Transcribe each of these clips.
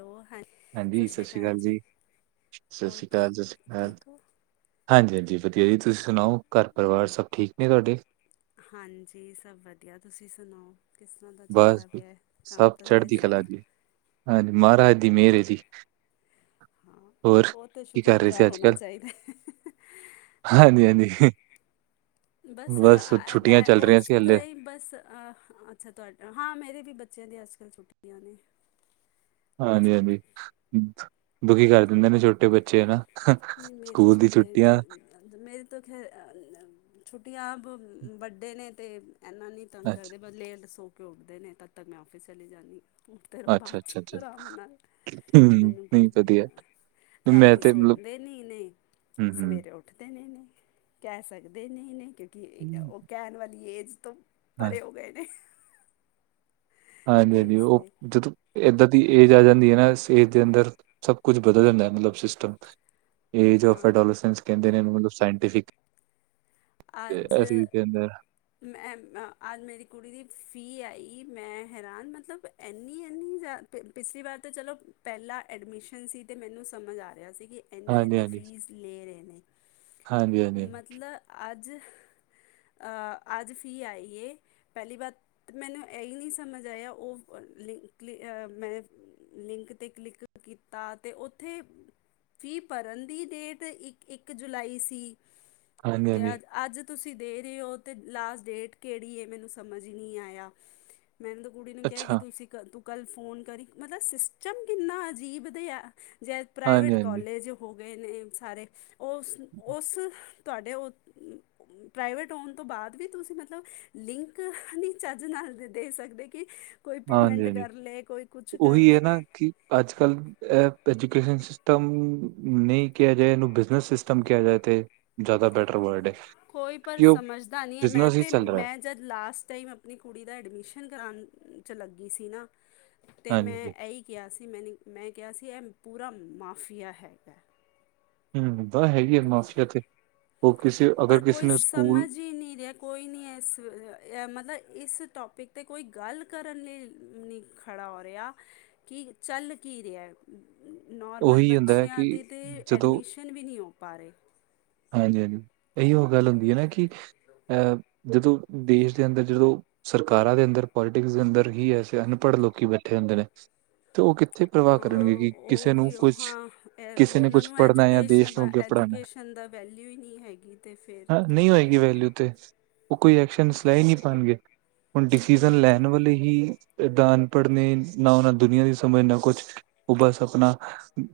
Hello ਹਾਂਜੀ। ਹਾਂਜੀ, ਸਤਿ ਸ਼੍ਰੀ ਅਕਾਲ ਜੀ, ਸਤਿ ਹੋਰ ਸ਼੍ਰੀ ਅਕਾਲ- ਸਤਿ ਸ਼੍ਰੀ ਠੀਕ ਅਕਾਲ। ਠੀਕ ਹੋ ਹਾਂਜੀ-ਹਾਂਜੀ, ਵਧੀਆ ਜੀ ਤੁਸੀਂ ਸੁਣਾਓ ਘਰ- ਪਰਿਵਾਰ ਸਭ ਠੀਕ ਨੇ ਤੁਹਾਡੇ? ਹਾਂਜੀ, ਸਭ ਵਧੀਆ ਤੁਸੀਂ ਸੁਣਾਓ? ਕਿਸ ਤਰ੍ਹਾਂ ਦਾ ਬਸ ਚੱਲਦਾ ਜੀ, ਪਿਆ ਕੰਮ ਸਭ ਧੰਦੇ ਚੜ੍ਹਦੀ ਕਲਾ ਸਭ? ਜੀ ਹਾਂਜੀ, ਮਹਾਰਾਜ ਦੀ ਮੇਹਰ ਹੈ ਜੀ। ਹਾਂ, ਹੋਰ ਉਹ ਤੇ ਕੀ ਕਰ ਰਹੇ ਸੀ ਸ਼ੁਕਰਗੁਜ਼ਾਰ ਹੋਣਾ ਚਾਹੀਦਾ। ਹਾਂਜੀ-ਹਾਂਜੀ। ਬਸ ਬੈਂ ਚੱਲ ਉਸ ਰਹੀਆਂ ਸੀ ਹਲੇ ਤਰ੍ਹਾਂ ਹੀ ਬਸ ਅੱਛਾ, ਤੁਹਾਡਾ ਹਾਂ ਮੇਰੇ ਵੀ ਬੱਚਿਆਂ ਦੀ ਅੱਜ-ਕੱਲ੍ਹ ਛੁੱਟੀ ਆ ਨੇ। ਕੱਲ੍ਹ ਹਾਂਜੀ-ਹਾਂਜੀ, ਦੁਖੀ ਕਰ ਦਿੰਦੇ ਨੇ ਛੋਟੇ ਬੱਚੇ ਹੈਨਾ। ਹਾ, ਸਕੂਲ ਦੀ ਛੁੱਟੀਆਂ ਮੇਰੀ ਤੋਂ ਖੈਰ ਛੁੱਟੀਆਂ ਆਪ ਵੱਡੇ ਨੇ ਅਤੇ ਇੰਨਾ ਨਹੀਂ ਤੰਗ ਅੱਛਾ, ਕਰਦੇ ਪਰ ਲੇਟ ਸੋ ਕੇ ਉੱਡਦੇ ਨੇ ਤਦ ਤੱਕ ਮੈਂ ਆਫਿਸ ਚਲੀ ਜਾਂਦੀ ਹ। ਤੇਰ ਬਾਅਦ ਅੱਛਾ, 'ਚ ਅੱਛਾ, ਅੱਛਾ ਆਰਾਮ ਨਾਲ ਹੂੰ ਮੈਨੂੰ ਕੋਈ ਨਹੀਂ ਵਧੀਆ ਮੈਂ ਰਾਤੀ ਤੇ ਸੌ ਮਤਲਬ ਦੇ ਨਹੀਂ ਇ ਹੂੰ, ਸਵੇਰੇ ਉੱਠਦੇ ਨੇ ਕਹਿ ਸਕਦੇ ਨਹੀਂ ਇਉਂਿ ਠੀਕ ਹੈ ਹੂੰ ਉਹ ਕਹਿਣ ਵਾਲੀ ਏਜ ਤੋਂ ਹਾਂ ਪਰੇ ਹੋ ਗਏ ਨੇ। ਤੇ ਹਾਂਜੀ-ਹਾਂਜੀ ਇਸ ਉਹ ਲਈ ਜਦੋਂ ਇੱਦਾਂ ਦੀ ਏਜ ਆ ਜਾਂਦੀ ਹੈ ਨਾ ਇਸ ਏਜ ਦੇ ਅੰਦਰ ਸਭ ਕੁੱਝ ਬਦਲ ਜਾਂਦਾ ਮਤਲਬ ਸਿਸਟਮ। ਏਜ ਔਫ ਹਾਂ ਡੋੋਲਿਸੈਂਸ ਕਹਿੰਦੇ ਨੇ ਮਤਲਬ ਸਾਇੰਟੀਫਿਕ। ਅੱਜ ਦੇ ਅੰਦਰ ਮੈਂ ਅੱਜ ਮੇਰੀ ਕੁੜੀ ਦੀ ਫੀ ਆਈ ਮੈਂ ਹੈਰਾਨ ਮਤਲਬ ਇੰਨੀ-ਇੰਨੀ ਜ਼ਿਆ ਪਿਛਲੀ ਵਾਰ ਤਾਂ ਚਲੋ ਪਹਿਲਾਂ ਐਡਮਿਸ਼ਨ ਸੀ ਤੇ ਮੈਨੂੰ ਸਮਝ ਆ ਰਿਹਾ ਸੀ ਕਿ ਹਾਂਜੀ ਇਨੀ-ਇੰਨੀ ਹਾਂਜੀ ਫੀਸ ਲੈ ਰਹੇ ਨੇ ਹਾਂਜੀ ਹਾਂਜੀ ਹਾਂਜੀ ਮਤਲਬ ਅੱਜ ਅੱਜ ਫੀ ਆਈਏ। ਪਹਿਲੀ ਬਾਤ, ਮੈਨੂੰ ਐ ਈ ਨੀ ਸਮਝ ਆਇਆ, ਉਹ ਅ ਲੀ ਮੈਂ ਲਿੰਕ ਤੇ ਕਲਿੱਕ ਕੀਤਾ ਤੇ ਉੱਥੇ ਫੀ ਭਰਨ ਦੀ ਡੇਟ, ਇੱਕ-ਇੱਕ ਜੁਲਾਈ ਸੀ ਤੇ ਹਾਂਜੀ ਅੱਜ-ਅੱਜ ਤੁਸੀਂ ਦੇ ਰੇ ਓ ਤੇ ਲਾਸਟ ਡੇਟ ਕਿਹੜੀ ਏ, ਮੈਨੂੰ ਸਮਝ ਨਹੀਂ ਆਇਆ ਮੈਨੂੰ ਤਾ ਕੁੜੀ ਨੂੰ ਕਿਹਾ ਕੀ ਅੱਛਾ ਤੁਸੀਂ ਹੁਣ ਤੂੰ ਕੱਲ੍ਹ ਫੋਨ ਕਰੀ, ਮਤਲਬ ਸਿਸਟਮ ਕਿੰਨਾ ਅਜੀਬ ਦੇਆ, ਜੇ ਹਾਂਜੀ ਪ੍ਰਾਈਵੇਟ ਹਾਂਜੀ ਕੋਲਜ ਹੋ ਗਏ ਨੇ ਸਾਰੇ, ਉਸ-ਉਸ ਤੁਹਾਡੇ ਉ ਹਮ। ਪ੍ਰਾਈਵੇਟ ਹੋਣ ਤੋਂ ਬਾਅਦ ਵੀ ਤੁਸੀਂ ਮਤਲਬ, ਲਿੰਕ-ਲਿੰਕ ਚੱਜ ਨਾਲ ਦੇ ਸਕਦੇ ਕਿ ਕੋਈ ਹਾਂਜੀ ਪੇਮੈਂਟ ਹਾਂਜੀ ਕਰ ਲੇ, ਕੋਈ ਕੁਛ ਕਰ ਲੇ ਅੱਜ-ਕੱਲ੍ਹ ਅਹ ਐਜੂਕੇਸ਼ਨ ਸਿਸਟਮ ਨਹੀਂ ਕਿਹਾ ਜਾਏ, ਇਹਨੂੰ ਬਿਜਨਸ ਸਿਸਟਮ ਕਿਹਾ ਜਾਏ ਤੇ ਜ਼ਿਆਦਾ ਬੈਟਰ ਵਰਲਡ ਐ, ਕੋਈ ਪਰ ਕਿਉਂ ਸਮਝਦਾ ਨਹੀਂ ਹੈ ਮੈਂ ਬਿਜਨਸ ਈ ਤੇ ਚੱਲ ਰਿਐ। ਮੈਂ ਜਦ ਲਾਸਟ ਟਾਈਮ ਆਪਣੀ ਕੁੜੀ ਦਾ ਐਡਮਿਸ਼ਨ ਕਰਾਣ 'ਚ ਲੱਗੀ ਸੀ ਨਾ ਤੇ ਹਾਂਜੀ ਮੈਂ ਜੀ ਇਹੀ ਕਿਹਾ ਸੀ, ਮੈਨ ਮੈਂ ਕਿਹਾ ਸੀ ਇਹ ਪੂਰਾ ਮਾਫੀਆ ਹੈਗਾ ਹਮ ਤਾ ਹੈਗੀ ਐ ਮਾਫੀਆ ਤੇ ਉਹ ਕਿਸੇ ਅਗਰ ਪਰ ਕਿਸੇ ਕੋਈ ਨੇ ਸਕੂਲ ਸਮਝ ਹੀ ਨਹੀਂ ਰਿਹਾ ਕੋਈ ਨਹੀਂ ਏਸ ਅਹ ਮਤਲਬ ਇਸ ਟੋਪਿਕ ਤੇ ਕੋਈ ਗੱਲ ਕਰਨ ਲਈ ਨੀ ਖੜਾ ਹੋ ਰਿਆ, ਕਿ ਚੱਲ ਕੀ ਰਿਆ ਨੋਰਮਲ ਉਹੀ ਹੁੰਦਾ ਹੈ ਕਿ ਬੱਚਿਆਂ ਦੀ ਤੇ ਐਡਮਿਸ਼ਨ ਵੀ ਨਹੀਂ ਹੋ ਪਾ ਰਹੇ। ਹਾਂਜੀ-ਹਾਂਜੀ ਇਹੀ ਉਹ ਗੱਲ ਹੁੰਦੀ ਏ ਨਾ ਕਿ ਅਹ ਜਦੋਂ ਦੇਸ਼ ਦੇ ਅੰਦਰ ਜਦੋਂ, ਸਰਕਾਰਾਂ ਦੇ ਅੰਦਰ, ਪੋਲੀਟਿਕਸ ਦੇ ਅੰਦਰ ਹੀ ਐਸੇ ਅਨ ਪੜ ਲੋਕੀ ਬੈਠੇ ਹੁੰਦੇ ਨੇ ਤੇ ਉਹ ਕਿੱਥੇ ਪ੍ਰਵਾਹ ਕਰਨਗੇ ਕੀ ਹਾਂ ਉਹ ਵੀ ਉਹ ਹਾਂ, ਉਹਨਾਂ ਨੂੰ ਪੜ੍ਹਨਾ ਹੈ ਜਾਂ ਦੇਸ਼ ਨੂੰ ਅੱਗੇ ਪੜ੍ਹਾਉਣਾ ਐਜੂਕੇਸ਼ਨ-ਐਜੂਕੇਸ਼ਨ ਦਾ ਵੈਲਿਊ ਈ ਨੀ ਹੈਗੀ। ਤੇ ਫਿਰ ਨਹੀਂ ਹੋਏਗੀ ਵੈਲਿਊ ਤੇ ਉਹ ਕੋਈ ਐਕਸ਼ਨਜ ਲੈ ਈ ਨੀ ਪਾਣਗੇ, ਹੁਣ ਹਾਂ ਡਿਸੀਜ਼ਨ ਤਾਂ ਲੈਣ ਵਾਲੇ ਹੀ ਏਦਾਂ ਅਨਪੜ੍ਹ ਨੇ, ਨਾ ਉਹਨਾਂ ਦੁਨੀਆਂ ਦੀ ਸਮਝ ਨਾ ਕੁਛ, ਉਹ ਬਸ ਅ ਆਪਣਾ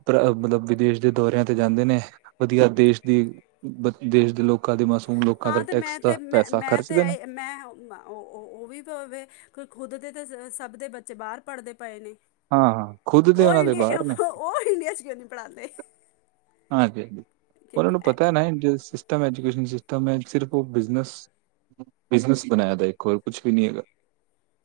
ਪ੍ ਮਤਲਬ ਵਿਦੇਸ਼ ਦੇ ਦੌਰਿਆਂ ਤੇ ਜਾਂਦੇ ਨੇ, ਵਧੀਆ ਦੇਸ਼ ਦੀ ਬੱ, ਦੇਸ਼ ਦੇ ਲੋਕਾਂ ਦੇ, ਮਾਸੂਮ ਲੋਕਾਂ ਹਾਂ ਦਾ ਤੇ ਮੈਂ ਟੈਕਸ ਤੇ ਦਾ ਮੈਂ ਪੈਸਾ ਮੈਂ ਤੇ ਖਰਚਦੇ ਨੇ। ਮੈਂ ਹਮ। ਉ-ਉ ਉਹ ਵੀ ਤਾ ਵੇ, ਖੁਦ ਦੇ ਤੇ ਸ ਸਭ ਦੇ ਬੱਚੇ ਬਾਰ ਪੜ੍ਹਦੇ ਪਏ ਨੇ। ਹਾਂ ਹਾਂ ਖੁਦ ਦੇ ਉਹ ਉਹਨਾਂ ਦੇ ਇੰਡੀਆ, ਬਾਹਰ ਨੇ ਉਹ ਇੰਡੀਆ, ਚ ਕਿਉਂ ਨੀ ਪੜ੍ਹਾਦੇ। ਹਾਂਜੀ-ਹਾਂਜੀ ਉਹਨਾਂ ਨੂੰ ਪਤਾ ਐ ਪੜ੍ਹਾਉਂਦੇ ਨਾ, ਜੋ ਸਿਸਟਮ ਏ ਐਜੂਕੇਸ਼ਨ ਸਿਸਟਮ ਐ, ਸਿਰਫ ਉਹ ਬਿਜਨਸ ਬਿਜਨਸ ਬਣਾਇਆ ਦਾ ਇੱਕ, ਹੋਰ ਕੁਛ ਵੀ ਨੀ ਹੈਗਾ,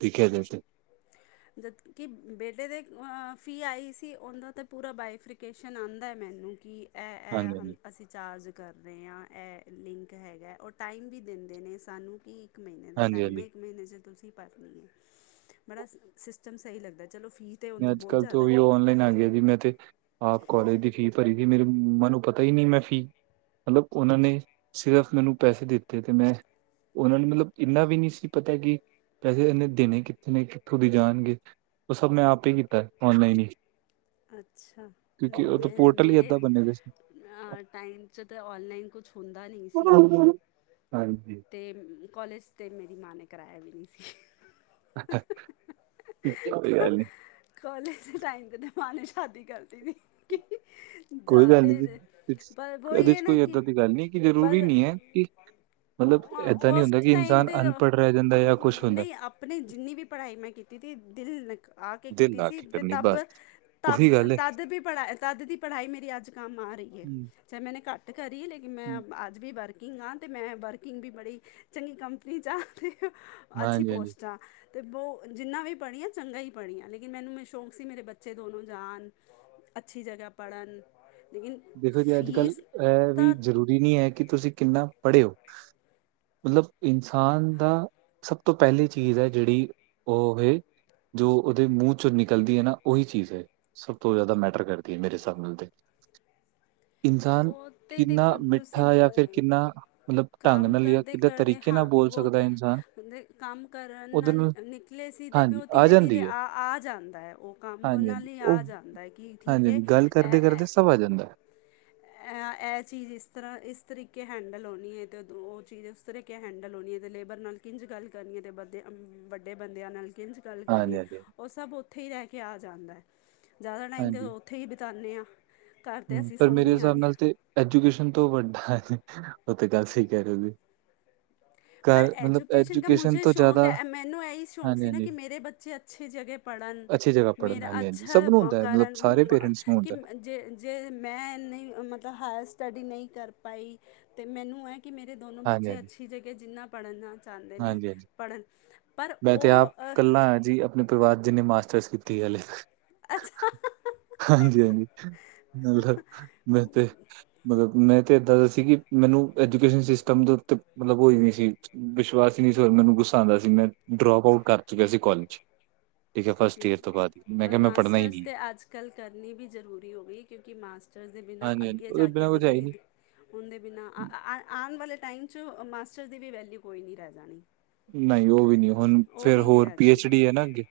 ਦੇਖਿਆ ਜਾਏ ਤੇ। [inaudible] ਜਦ ਕਿ ਬੇਟੇ ਦੇ ਅ ਫੀ ਆਈ ਸੀ, ਉਹਦਾ ਤਾਂ ਪੂਰਾ ਬਾਈਫ੍ਰਕੇਸ਼ਨ ਆਂਦਾ ਮੈਨੂੰ ਕਿ ਐ-ਐ ਹਾਂਜੀ ਹਮ ਹਾਂਜੀ ਅਸੀਂ ਚਾਰਜ ਕਰ ਰਹੇ ਆ, ਐਹ ਲਿੰਕ ਹੈਗਾ, ਉਹ ਟਾਈਮ ਵੀ ਦਿੰਦੇ ਨੇ ਸਾਨੂੰ ਕਿ ਨਹੀ ਇਹਦਾ ਹਾਂਜੀ ਟਾਈਮ ਈ ਹਾਂਜੀ ਇਕ ਮਹੀਨੇ ਸੀ, ਤੁਸੀਂ ਭਰਨੀ ਏ। ਬੜਾ ਸਿ ਸਿਸਟਮ ਸਹੀ ਲਗਦਾ, ਚਲੋ ਫੀ ਤਾਂ ਮੈਂ ਉਹਦੀ ਬਹੁਤ ਅੱਜ-ਕੱਲ੍ਹ ਤੇ ਓ ਜ਼ਿਆਦਾ ਵੀ ਹੈ। ਔਨਲਾਈਨ ਆ ਗਿਆ ਜੀ, ਮੈਂ ਤੇ ਆਪ ਕਾਲਜ ਦੀ ਫੀ ਭਰੀ ਸੀ, ਮੇਰੀ ਮੰਮਾ ਨੂੰ ਪਤਾ ਈ ਨਹੀਂ ਮੈਂ ਫੀ ਮਤਲਬ ਉਹਨਾਂ ਨੇ ਸਿਰਫ਼ ਮੈਨੂੰ ਪੈਸੇ ਦਿੱਤੇ ਤੇ ਮੈਂ ਉਹਨਾਂ ਨੂੰ ਮਤਲਬ ਇੰਨਾ ਵੀ ਨਹੀਂ ਸੀ ਪਤਾ ਕਿ, ਪੈਸੇ ਇਹਨੇ ਦੇਣੇ ਕਿੱਥੇ ਨੇ, ਕਿੱਥੋਂ ਦੀ ਜਾਣਗੇ। ਉਹ ਸਭ ਮੈਂ ਆਪ ਈ ਕੀਤਾ, ਔਨਲਾਈਨ ਹੀ। ਅੱਛਾ, ਕਿਉਂਕਿ ਨਈ ਉਹ ਤਾਂ ਮੈਂ ਪੋਰਟਲ ਹੀ ਮੇਰੇ ਏਦਾਂ ਬਣੇ ਦੇ ਸੀ। ਅ ਟਾਈਮ 'ਚ ਤਾਂ ਔਨਲਾਈਨ ਕੁ ਛ ਹੁੰਦਾ ਨੀ। ਹਾਂਜੀ। ਤੇ ਕੌਲੇਜ 'ਤੇ ਮੇਰੀ ਮਾਂ ਨੇ ਕਰਾਇਆ ਵੀ ਨੀ ਸੀ। [unintelligible] ਕੋਈ ਗੱਲ ਨੀ। ਕੌਲੇਜ ਦੇ ਟਾਈਮ ਤੇ ਤਾਂ ਮਾਂ ਨੇ ਸ਼ਾਦੀ ਕਰਤੀ ਥੀ। ਕੋਈ ਗੱਲ ਨੀ ਜਾਤੇ ਜੀ ਥੇ ਪਰ ਵੋ ਈ ਇਹਦੇ ਹੈ ਚ ਨਾ ਕੋਈ ਕਿ ਏਦਾਂ ਦੀ ਗੱਲ ਨੀ ਕਿ ਜ਼ਰੂਰੀ ਪਰ ਨੀ ਹੈ ਕਿ ਮਤਲਬ [unintelligible] ਏਦਾਂ ਨੀ ਓਸ ਹੁੰਦਾ ਕਿ ਟਾਈਮ ਇਨਸਾਨ ਦੇ ਅਨਪੜ੍ਹ ਰਹਿ ਜਾਂਦਾ ਜਾਂ ਕੁਛ ਹੁੰਦਾ ਨਹੀਂ ਅਪ ਅਪਨੀ ਜਿੰਨੀ ਵੀ ਪੜ੍ਹਾਈ ਮੈਂ ਕੀਤੀ ਤੀ ਦਿਲ ਲਗਾ ਕੇ ਦਿਲ ਕੀਤੀ ਲਾ ਸੀ ਕੇ ਤੇ ਕਰਨੀ ਤਬ ਬਸ ਤਬ ਉਹੀ ਗੱਲ ਏ। ਤਦ ਵੀ, ਤਦ ਦੀ ਪੜ੍ਹਾਈ ਮੇਰੀ ਅੱਜ ਕੰਮ ਆ ਰਹੀ ਏ। ਹੂੰ, ਚਾਹੇ ਮੈਨੇ ਘੱਟ ਕਰੀ ਲੇਕਿਨ ਮੈਂ ਹੂੰ। ਅ ਅੱਜ ਵੀ ਵਰਕਿੰਗ ਆ ਤੇ ਮੈਂ ਵਰਕਿੰਗ ਵੀ ਬੜੀ ਚੰਗੀ ਕੰਪਨੀ 'ਚ ਆ ਤੇ ਅੱਛੀ ਹਾਂਜੀ-ਹਾਂਜੀ, ਪੋਸਟ 'ਚ ਆ ਤੇ ਵੋ ਜਿੰਨਾ ਵੀ ਪੜ੍ਹੀ ਆਂ ਚੰਗਾ ਈ ਪੜ੍ਹੀ ਆਂ ਲੇਕਿਨ ਮੈਨੂੰ ਮੈਂ ਸ਼ੌਕ ਸੀ ਮੇਰੇ ਬੱਚੇ ਦੋਨੋਂ ਜਾਨ ਅੱਛੀ ਜਗ੍ਹਾ। ਪੜ੍ਹਨ ਲੇਕਨ ਫੀਸ ਤਾਂ ਏ ਨੀ ਐ ਕਿ ਤੁਸੀਂ ਕਿੰਨਾ ਪੜ੍ਹੇ ਓ। ਮਤਲਬ ਇਨਸਾਨ ਦਾ, ਸਭ ਤੋਂ ਪਹਿਲੀ ਚੀਜ਼ ਐ ਜੇੜੀ ਓ ਐ ਜੋ ਓਦੇ ਮੂੰਹ ਚੋਂ ਨਿਕਲਦੀ ਏ ਨਾ ਓਈ ਚੀਜ਼ ਹੈ ਸਭ ਤੋਂ ਜਾਦਾ ਮੈਟਰ ਕਰਦੀ ਏ ਮੇਰੇ ਹਿਸਾਬ ਨਾਲ ਤੇ। ਇਨਸਾਨ ਓਤੇ ਕਿੰਨਾ ਦੇਖੋ ਤੁਸੀਂ ਮਿੱਠਾ ਜਾਂ ਫਿਰ ਅ ਕਿੰਨਾ ਮਤਲਬ ਢੰਗ ਕੱਮ ਕਰ ਨਾਲ ਜਾਂ ਕਰਦੇ ਕਿੱਦਾਂ ਕਰਦੇ ਤਰੀਕੇ ਹਾਂ ਨਾਲ ਬੋਲ ਵੋ ਸਕਦਾ ਹੈ ਤੇ ਇਨਸਾਨ ਕਾਮ ਕਰਨ ਨਾਲ ਨਿਕਲੇ ਸੀ ਤੇ ਫਿਰ ਹਾਂਜੀ ਓ ਧੀਰੇ ਧੀਰੇ ਜਾਂਦੀ ਹੈ। ਆ ਆ ਜਾਂਦਾ ਐ ਓ ਕੰਮ ਹਾਂਜੀ-ਹਾਂਜੀ, ਨਾਲੇ ਆ ਉਹ ਜਾਂਦਾ ਕਿ ਠੀਕ ਏ, ਹਾਂਜੀ-ਹਾਂਜੀ ਗੱਲ ਐ ਕਰਦੇ-ਕਰਦੇ ਸਭ ਆ ਜਾਂਦਾ। ਅ ਐ ਚੀਜ਼ ਇਸ ਤਰ੍ਹਾਂ ਇਸ ਤਰੀਕੇ ਹੈਂਡਲ ਹੋਣੀ ਏ ਤੇ ਓ ਚੀਜ਼ ਓਸ ਤਰ੍ਹੀ ਕੇ ਹੈਂਡਲ ਹੋਣੀ ਐ ਤੇ ਲੇਬਰ ਨਾਲ ਕਿੰਝ ਗੱਲ ਕਰਨੀ ਏ ਤੇ ਬੱਦੇ ਵੱਡੇ ਬੰਦਿਆਂ ਨਾਲ ਕਿੰਝ ਗੱਲ ਕਰਨੀ ਐ ਹਾਂਜੀ-ਹਾਂਜੀ, ਹਾਂਜੀ। ਓ ਸਭ ਓਥੇ ਈ ਰਹਿ ਕੇ ਆ ਜਾਂਦਾ ਜਾਦਾ ਹਾਂਜੀ ਟਾਈਮ ਦੇ ਹਾਂਜੀ ਓ ਥੇ ਈ ਬਿਤਾਨੇ ਆਂ। ਹੂੰ, ਪਰ ਮੇਰੇ ਹਿਸਾਬ ਨਾਲ ਤੇ ਐਜੂਕੇਸ਼ਨ ਤੋਂ ਵੱਡਾ ਹਾਂਜੀ ਓ ਤੇ ਗੱਲ ਸਈ ਕਹਿ ਰਹੇ ਓ ਜੀ। ਪਰ ਘਰ ਮਤਲਬ ਐਜੂਕੇਸ਼ਨ ਕਾ ਮੁਜੇ ਤੋਂ ਸ਼ੌਕ ਜ਼ਿਆਦਾ ਹੈ, ਮੈਨੂੰ ਇਹੀ ਸ਼ੌਕ ਸੀ ਨਾ ਹਾਂਜੀ-ਹਾਂਜੀ, ਕਿ ਮੇਰੇ ਬੱਚੇ ਅੱ ਛੀ ਜਗ੍ਹੇ ਪੜ੍ਹਨ, ਅੱਛੀ ਜਗ੍ਹਾ ਪੜ੍ਹਨ ਮੇਰਾ ਹਾਂਜੀ-ਹਾਂਜੀ, ਅੱਛਾ ਸਭ ਨੂੰ ਹੁੰਦਾ ਹੈ ਮਤਲਬ ਕਰਨ ਸਾਰੇ [unintelligible] ਪੇਰੈਂਟਸ ਨੂੰ ਕੀ ਹੁੰਦਾ। ਜੇ ਜੇ ਮੈਂ ਏਨੀ ਮਤਲਬ ਹਾਇਰ ਸਟੱਡੀ ਨਈ ਕਰ ਪਾਈ ਤੇ ਮੈਨੂੰ ਐ ਕਿ ਮੇਰੇ ਦੋਨੋ ਬੱਚੇ ਹਾਂਜੀ-ਹਾਂਜੀ, ਅੱਛੀ ਜਗ੍ਹਾ ਜਿੰਨਾ ਪੜ੍ਹਨਾ ਚਾਂਦੇ ਨੇ ਹਾਂਜੀ-ਹਾਂਜੀ, ਪੜ੍ਹਨ ਪਰ ਓ ਅਪਨੇ ਪਰਿਵਾਰ ਜਿੰਨੇ ਮਾਸਟਰਸ ਕੀਤੀ ਹਲੇ। ਅੱਛਾ। ਹਾਂਜੀ-ਹਾਂਜੀ, ਮਤਲਬ ਮੈਂ ਤੇ ਮਤਲਬ ਮੈਂ ਤੇ ਏਦਾਂ ਦਾ ਸੀ ਕਿ ਮੈਨੂੰ ਐਜੂਕੇਸ਼ਨ ਸਿਸਟਮ ਦੇ ਉੱਤੇ ਮਤਲਬ ਓ ਈ ਨਈ ਸੀ ਵਿਸ਼ ਵਾਸ ਈ ਨਈ ਸੀ ਔਰ ਮੈਨੂੰ ਗੁੱਸਾ ਆਂਦਾ ਸੀ ਮੈਂ ਡ੍ਰੌਪ ਆਊਟ ਕਰ ਚੁੱਕਿਆ ਸੀ ਕੋਲਜ। ਫ਼ਸਟ ਈਅਰ ਤੋਂ ਬਾਦ। ਪਰ ਮਾਸਟਰਸ ਤੇ ਅੱਜ-ਕੱਲ੍ਹ ਕਰਨੀ ਵੀ ਜ਼ਰੂਰੀ ਹੋ ਗੀ ਕਿਉਂਕਿ ਮਾਸਟਰਸ ਦੇ ਬਿਨਾਂ ਹਾਂਜੀ-ਹਾਂਜੀ ਅੱਗੇ ਉਹਦੇ ਜਾ ਕੇ ਬਿਨਾਂ ਕੁਝ ਹੈ ਹੀ ਡਿਗਰੀ ਨਹੀਂ। ਉਂਦੇ ਬਿਨਾਂ [unintelligible] ਆਨ ਵਾਲੇ ਟਾਈਮ 'ਚ ਮਾਸਟਰ ਦੀ ਵੀ ਵੈਲਿਊ ਕੋਈ ਨੀ ਰਹ ਜਾਣੀ। ਨਈ ਓ ਵੀ ਨਈ ਓ ਹੁਨ ਉਹ ਫੇਰ ਵੀ ਨਹੀਂ ਹੋਰ ਰਹਿ ਪੀ ਜਾਣੀ ਐਚ ਡੀ ਏ ਨਾ ਅੱਗੇ,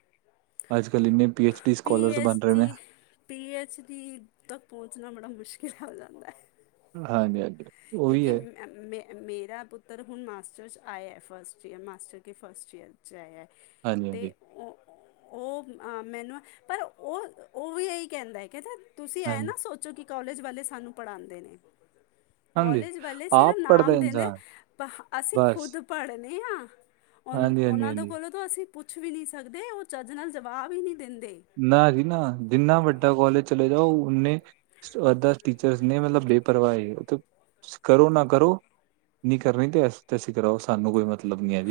ਅੱਜ-ਕੱਲ ਏਨੇ P H D scholars H ਬਨ ਰਹੇ ਨੇ। ਡੀ ਪੀ ਐੱਚ ਡੀ ਤੱਕ ਪਹੁੰਚਨਾ ਬੜਾ ਮੁਸ਼ਕਿਲ ਹੋ ਜਾਂਦਾ ਐ। ਹਾਂਜੀ-ਹਾਂਜੀ। ਉਹੀ ਕਿਉਂਕਿ ਹੈ ਮੇ ਮੇਰਾ ਪੁੱਤਰ ਹੁਣ ਮਾਸਟਰ 'ਚ ਆਇਆ ਫਸਟ ਈਅਰ ਮਾਸਟਰ ਦੀ ਫਸਟ ਈਅਰ ਚਾ ਆਇਆ ਤੇ ਹਾਂਜੀ-ਹਾਂਜੀ, ਓ ਓ ਮੈਨੂੰ ਪਰ ਉਹ ਉਹ ਵੀ ਇਹੀ ਕਹਿੰਦਾ ਐ ਕਹਿੰਦੇ ਤੁਸੀਂ ਹਾਂਜੀ, ਐਂ ਹਾਂਜੀ ਨਾ ਸੋ ਚੋ ਕਿ ਕੋਲਜ ਵਾਲੇ ਸਾਨੂੰ ਪੜ੍ਹਾਂਦੇ ਨੇ ਹਾਂਜੀ ਕੋਲੇਜ ਵਾਲੇ ਸਿਰਫ ਆਪ ਪੜ੍ਹਦਾ ਨਾਮ ਦੇ ਨੇ ਇਨਸਾਨ ਅਸੀਂ ਬਸ ਖੁਦ ਪੜ੍ਹਨੇ ਆ ਉਹ ਉਹਨਾਂ ਦੇ ਹਾਂਜੀ-ਹਾਂਜੀ-ਹਾਂਜੀ ਕੋਲੋਂ ਤਾਂ ਅਸੀਂ ਪੁੱਛ ਵੀ ਨੀ ਸਕਦੇ ਉਹ ਚੱਜ ਨਾਲ ਜਵਾਬ ਈ ਨੀ ਦਿੰਦੇ। ਨਾ ਜੀ ਨਾ ਜਿੰਨਾ ਵੱਡਾ ਕੋਲਜ ਚਲੇ ਜਾਓ ਓਨੇ [unintelligible] ਟੀਚਰਸ ਨੇ ਮਤਲਬ ਬੇਪਰਵਾਹ ਏ। ਕਰੋ ਨਾ ਕਰੋ ਨਹੀਂ ਕਰਨੀ ਤੇ ਅਸੀਂ ਤਤੈਸੀ ਕਰਾਓ ਸਾਨੂੰ ਕੋਈ ਮਤ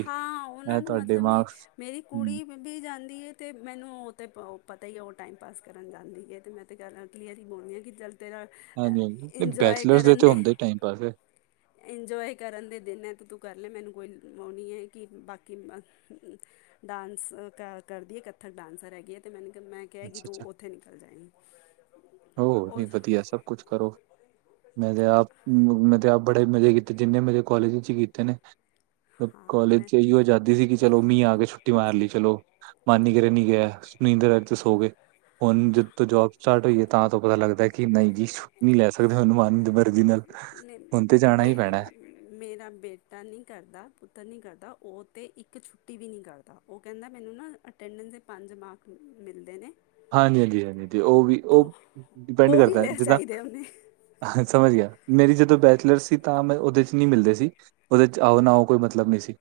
ਹਾਂ ਉਹਨਾਂ ਨੂੰ ਮਤਲਬ ਨੀ ਐ ਮੇਰੀ ਹੂੰ ਕੁੜੀ ਵੀ ਜਾਂਦੀ ਐ ਤੇ ਮੈਨੂੰ ਉਹ ਤੇ ਪਤਾ ਈ ਉਹ ਟਾਈਮ ਪਾਸ ਕਰਨ ਜਾਂਦੀ ਐ ਤੇ ਮੈਂ ਤੇ [unintelligible] ਕਲੀਅਰ ਹੀ ਬੋਲਦੀ ਆ ਕਿ ਚੱਲ ਤੇਰਾ ਹਾਂਜੀ ਹਾਂਜੀ ਇੰਜੋਏ ਬੈਚਲਰਸ ਦੇ ਕਰਨ ਤੇ ਹੁੰਦੇ ਈ ਟਾਈਮ ਪਾਸ। ਇੰਜੋਏ ਕਰਨ ਦੇ ਦਿਨ ਐ ਤੇ ਤੂੰ ਕਰ ਲੈ ਮੈਨੂੰ ਕੋਈ ਓ ਨੀ ਐ ਕਿ ਬਾਕੀ ਡਾਂਸ ਕ ਕਰਦੀ ਐ ਕੱਥਕ ਡਾਂਸਰ ਹੈਗੀ ਐ ਤੇ ਮੈਨੂੰ ਕਿ ਮੈਂ ਕਿਹਾ ਕਿ ਤੂੰ ਅੱਛਾ-ਅੱਛਾ ਉੱਥੇ ਨਿਕਲ ਜਾਏਗੀ। ਓ ਉਹ ਨਹੀਂ ਵਧੀਆ ਸਭ ਕੁਛ ਕਰੋ। ਮੈਂ ਤੇ ਆਪ ਮੈਂ ਤੇ ਆਪ ਬੜੇ ਮਜ਼ੇ ਕੀਤੇ ਜਿੰਨੇ ਮਜ਼ੇ ਕਾਲਜ ਵਿੱਚ ਕੀਤੇ ਨੇ। ਹਾਂ ਕਾਲਜ ਮੈਂ ਚ ਇਹੀਓ ਆਜਾਦੀ ਸੀ ਕਿ ਚਲੋ ਮੀਂਹ ਆ ਗਿਆ ਛੁੱਟੀ ਮਾਰ ਲਈ ਚਲੋ ਮਨ ਨੀ ਕਰਿਆ ਨੀ ਗਿਆ ਨੀਂਦਰ ਆਈ ਤੇ ਸੋ ਗਏ। ਹੁਣ ਜਦ ਤੋਂ ਜੋਬ ਸਟਾਰਟ ਹੋਈ ਹੈ ਤਾਂ ਤੋਂ ਪਤਾ ਲੱਗਦਾ ਕਿ ਨਹੀਂ ਜੀ ਛੁੱਟੀ ਨੀ ਲੈ ਸਕਦੇ ਥੋਨੂੰ ਮਨ ਦੀ ਮਰਜ਼ੀ ਨਾਲ। ਹੁਣ ਤੇ ਜਾਣਾ ਬੇ ਹੀ ਪੈਣਾ। ਮੇਰਾ ਬੇਟਾ ਨੀ ਕਰਦਾ ਪੁੱਤਰ ਨੀ ਕਰਦਾ ਓ ਤੇ ਇੱਕ ਛੁੱਟੀ ਵੀ ਨੀ ਕਰਦਾ। ਤਾਂ ਉਹ ਕਹਿੰਦਾ ਮੈਨੂੰ ਨਾ ਅਟੈਂਡੈਂਸ ਦੇ ਪੰਜ ਮਾਰਕ ਮਿਲਦੇ ਨੇ। ਹਾਂਜੀ ਹਾਂਜੀ ਹਾਂਜੀ ਓ ਵੀ ਓ ਤੋ ਡਿਪੈਂਡ ਉਹ ਵੀ ਕਰਦਾ ਲੈ ਜਿੱਦਾਂ ਚਾਹੀਦੇ ਉਹਨੇ ਹਾਂ, ਸਮਝ ਗਿਆ ਮੇਰੀ ਜਦੋਂ ਬੈਚਲਰ ਸੀ ਤਾਂ ਮੈਂ ਉਹਦੇ ਚ ਨੀ ਮਿਲਦੇ ਸੀ। ਉਹਦੇ ਚ ਆਓ ਨਾ ਆਓ ਕੋਈ ਮਤਲਬ ਨੀ ਸੀ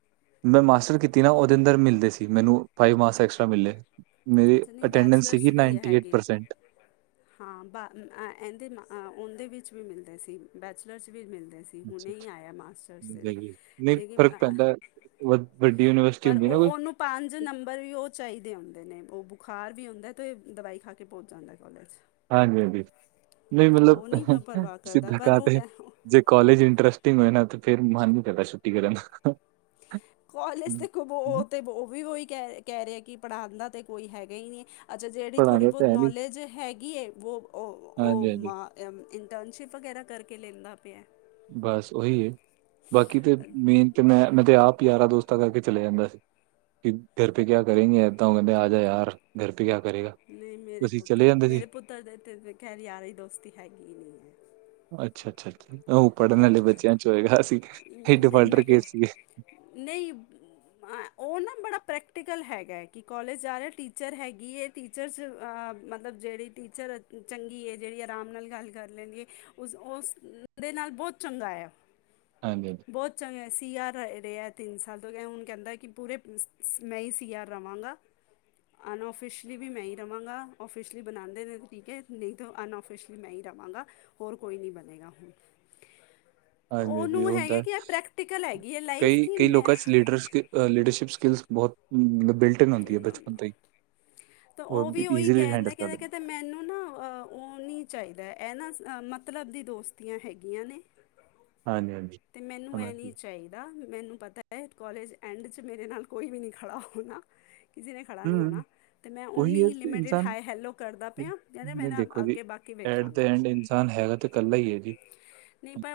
ਮੈਂ ਮਾਸਟਰ ਕੀਤੀ ਨਾ ਉਹਦੇ ਅੰਦਰ ਮਿਲਦੇ ਸੀ ਮੈਨੂੰ ਫਾਈਵ ਮਾ ਐਕਸਟ੍ਰਰਾ ਮਿਲੇ ਮੇਰੀ ਅੱਛਾ ਨਹੀਂ ਅਟੈਂਡੈਂਸ ਬੈਚਲਰਸ ਸੀਗੀ ਵੀ ਹੈਗੀ। ਹਾਂ ਬਾ ਇਹਦੇ ਉਹਦੇ ਵਿੱਚ ਵੀ ਮਿਲਦੇ ਸੀ ਬੈਚਲਰ ਚ ਵੀ ਮਿਲਦੇ ਸੀ। ਅੱਛਾ ਹੁਣੇ ਠੀਕ ਹੀ ਆਇਆ ਮਾਸਟਰਸ ਹੈ 'ਤੇ ਜੀ ਨਹੀਂ ਲੇਕਿਨ ਫ਼ਰਕ ਪੈਂਦਾ ਹੈ, ਵ ਵੱਡੀ ਯੂਨੀਵਰ ਪਰ ਓ ਓਨੂੰ। ਪੰਜ ਨੰਬਰ ਵੀ ਓ ਚਾਈਦੇ ਹੁੰਦੇ ਨੇ ਓ ਬੁਖਾਰ ਵੀ ਹੁੰਦਾ ਤੇ ਦਵਾਈ ਖਾ ਕੇ ਭੁੱਲ ਜਾਂਦਾ। ਕੋਲਜ। ਹਾਂਜੀ ਹਾਂਜੀ ਨਈ ਮਤਲਬ ਉਹ ਨਹੀਂ ਮੈਂ ਪਰਵਾਹ ਕਰਦਾ ਪਰ ਉਹ ਕਹਿ [unintelligible] ਕੋਲਜ ਇੰਟਰਸਟਿੰਗ ਹੋਏ ਨਾ ਤੇ ਫੇਰ ਮਨ ਨੀ ਕਰਦਾ ਛੁੱਟੀ ਕਰਨ ਦਾ। ਕੋਲਜ ਤੇ ਕਵੋ ਤੇ ਓ ਵੀ ਓਹੀ ਕਹਿ ਰਹੇ। ਕੈ ਰਿਆ ਕੀ ਪੜ੍ਹਾਂਦਾ ਤੇ ਕੋਈ ਹੈਗਾ ਈ ਨੀ ਆ। ਅੱਛਾ ਜਿਹੜੀ ਥੋੜ੍ਹੀ ਪੜ੍ਹਾਉਣਾ ਬੋਤ ਤਾਂ ਹੈ ਨਹੀਂ ਨੌਲੇਜ ਹੈਗੀ ਏ ਵੋ ਓ ਓ ਹਾਂਜੀ ਹਾਂਜੀ ਮ ਇੰਟਰਨਸ਼ਿਪ ਵਗੈਰਾ ਕਰਕੇ ਲੈਂਦਾ ਪਿਆ। ਬਸ ਓਈ ਏ। ਬਾਕੀ ਤੇ ਮੇਨ ਤੇ ਮੈਂ ਮੈਂ ਤੇ ਆਪ ਯਾਰਾਂ ਦੋਸਤਾਂ ਸੰਤਾਂ ਕਰਕੇ ਚਲੇ ਜਾਂਦਾ ਸੀ। ਕੀ ਘਰ ਪੇ ਕਿਆ ਕਰੇਗੇ ਏਦਾਂ ਓ ਕੇਂਦੇ ਆ ਜਾ ਯਾਰ। ਘਰ ਪੈ ਕਿਆ ਕਰੇਗਾ? ਅਸੀਂ ਚਲੇ ਜਾਂਦੇ ਸੀ। ਤਦੇ ਤੇ ਵੇ ਖੈਰ ਯਾਰੀ ਦੋਸਤੀ ਹੈਗੀ ਨੀ ਐ। ਅੱਛਾ ਅੱਛਾ ਅੱਛ। ਓ ਪੜ੍ਹਨ ਵਾਲੇ ਬੱਚਿਆਂ ਚ ਹੋਏਗਾ। ਅਸੀਂ ਏ ਡਿਫਾਲਟਰ ਕੇਸ ਸੀ। ਨਈ ਓ ਨਾ ਬੜਾ ਪ੍ਰੈਕਟੀਕਲ ਹੈਗਾ ਕਿ ਕੋਲਜ ਜਾ ਰਿਆ ਟੀਚਰ ਹੈਗੀ ਏ ਟੀਚਰਸ ਅ ਮਤਲਬ ਜੇੜੀ ਟੀਚਰ ਚੰਗੀ ਏ। ਜੇੜੀ ਆਰਾਮ ਨਾਲ ਗੱਲ ਕਰ ਲੈਂਦੀ ਏ ਉਸ ਓਸ ਓਦੇ ਨਾਲ ਬੋਤ ਚੰਗਾ ਆ। ਹਾਂਜੀ। ਬੋਤ ਚੰਗਾ ਸੀ ਆਰ ਰ ਰਿਆ ਤਿੰਨ ਸਾਲ ਤੋਂ ਹੁਣ ਕੈਂਦਾ ਕੀ ਪੂਰੇ ਮੈਂ ਈ ਸੀ ਆਰ ਰਵਾਂਗਾ। ਅਨਓਫੀਸ਼ਲੀ ਵੀ ਮੈਂ ਈ ਰਵਾਂਗਾ। ਓਫੀਸ਼ਲੀ ਬਣਾਂਦੇ ਨੇ ਤੇ ਟੀਕੇ ਨਈ ਤਾਂ ਅਨਆਓਫਿਸ਼ਲੀ ਕਿ ਮੈਂ ਈ ਰਵਾਂਗਾ। ਹੋਰ ਕੋਈ ਨੀ ਬਣੇਗਾ ਹੁਣ ਹਾਂਜੀ ਹਾਂਜੀ ਉਹਨੂੰ ਹੈਗਾ ਹੁੰਦਾ। ਕਿ ਇਹ ਪ੍ਰੈਕਟੀਕਲ ਹੈਗੀ ਹੈ ਲਾਈਫ ‌ਕਈ, ਕਿ ਕਈ ਮੈਂ ਲੋਕਾਂ ਚ ਲੀਡਰਸ ਸਕੀ ਅ ਲੀਡਰਸ਼ਿਪ ਸਕਿਲਸ ਬੋਹਤ ਆਂ ਮ [unintelligible] ਤੇ ਓ ਉਹ ਵੀ ਓਵੀ ਈਜ਼ੀਲੀ ਹੈਂਡਲ ਕੈਂਦਾ, ਕਰ ਕੈਂਦਾ ਲੈਂਦੇ ਕੈਂਦਾ ਹੈ। ਮੈਨੂੰ ਨਾ ਅ ਓ ਨੀ ਚਾਈਦਾ ਐ ਨਾ ਮਤਲਬ ਦੀ ਦੋਸਤੀਆਂ ਹੈਗੀਆਂ ਨੇ। ਹਾਂਜੀ ਹਾਂਜੀ। ਤੇ ਮੈਨੂੰ ਐ ਸਮਝ ਨੀ ਗਈ ਚਾਈ ਦਾ। ਮੈਨੂੰ ਪਤਾ ਐ ਕੋਲਜ ਐਂਡ ਚ ਮੇਰੇ ਨਾਲ ਕੋਈ ਵੀ ਨੀ ਖੜਾ ਹੋਣਾ। ਕਿਸੇ ਨੇ ਖੜ੍ਹਾ ਨੀ ਹੂੰ ਹੋਣਾ। ਤੇ ਮੈਂ ਉਹੀ ਹੈ ਓਨੀ ਕਿ ਲਿਮਿਟਿਡ ਇਨਸਾਨ ਹਾਏ ਹੈਲੋ ਕਰਦਾ ਪਿਆ। ਜਿਦੇ ਮੈਂ ਨਹੀਂ ਨਾ ਦੇਖੋ ਜੀ ਅੱਗੇ ਬਾਕੀ ਐਟ ਦਾ ਵੇਖਾਂਗਾ ਐਂਡ ਇਨਸਾਨ ਹੈਗਾ ਤੇ ਕੱਲਾ ਐ ਜੀ। ਨਈ ਪਰ ਓ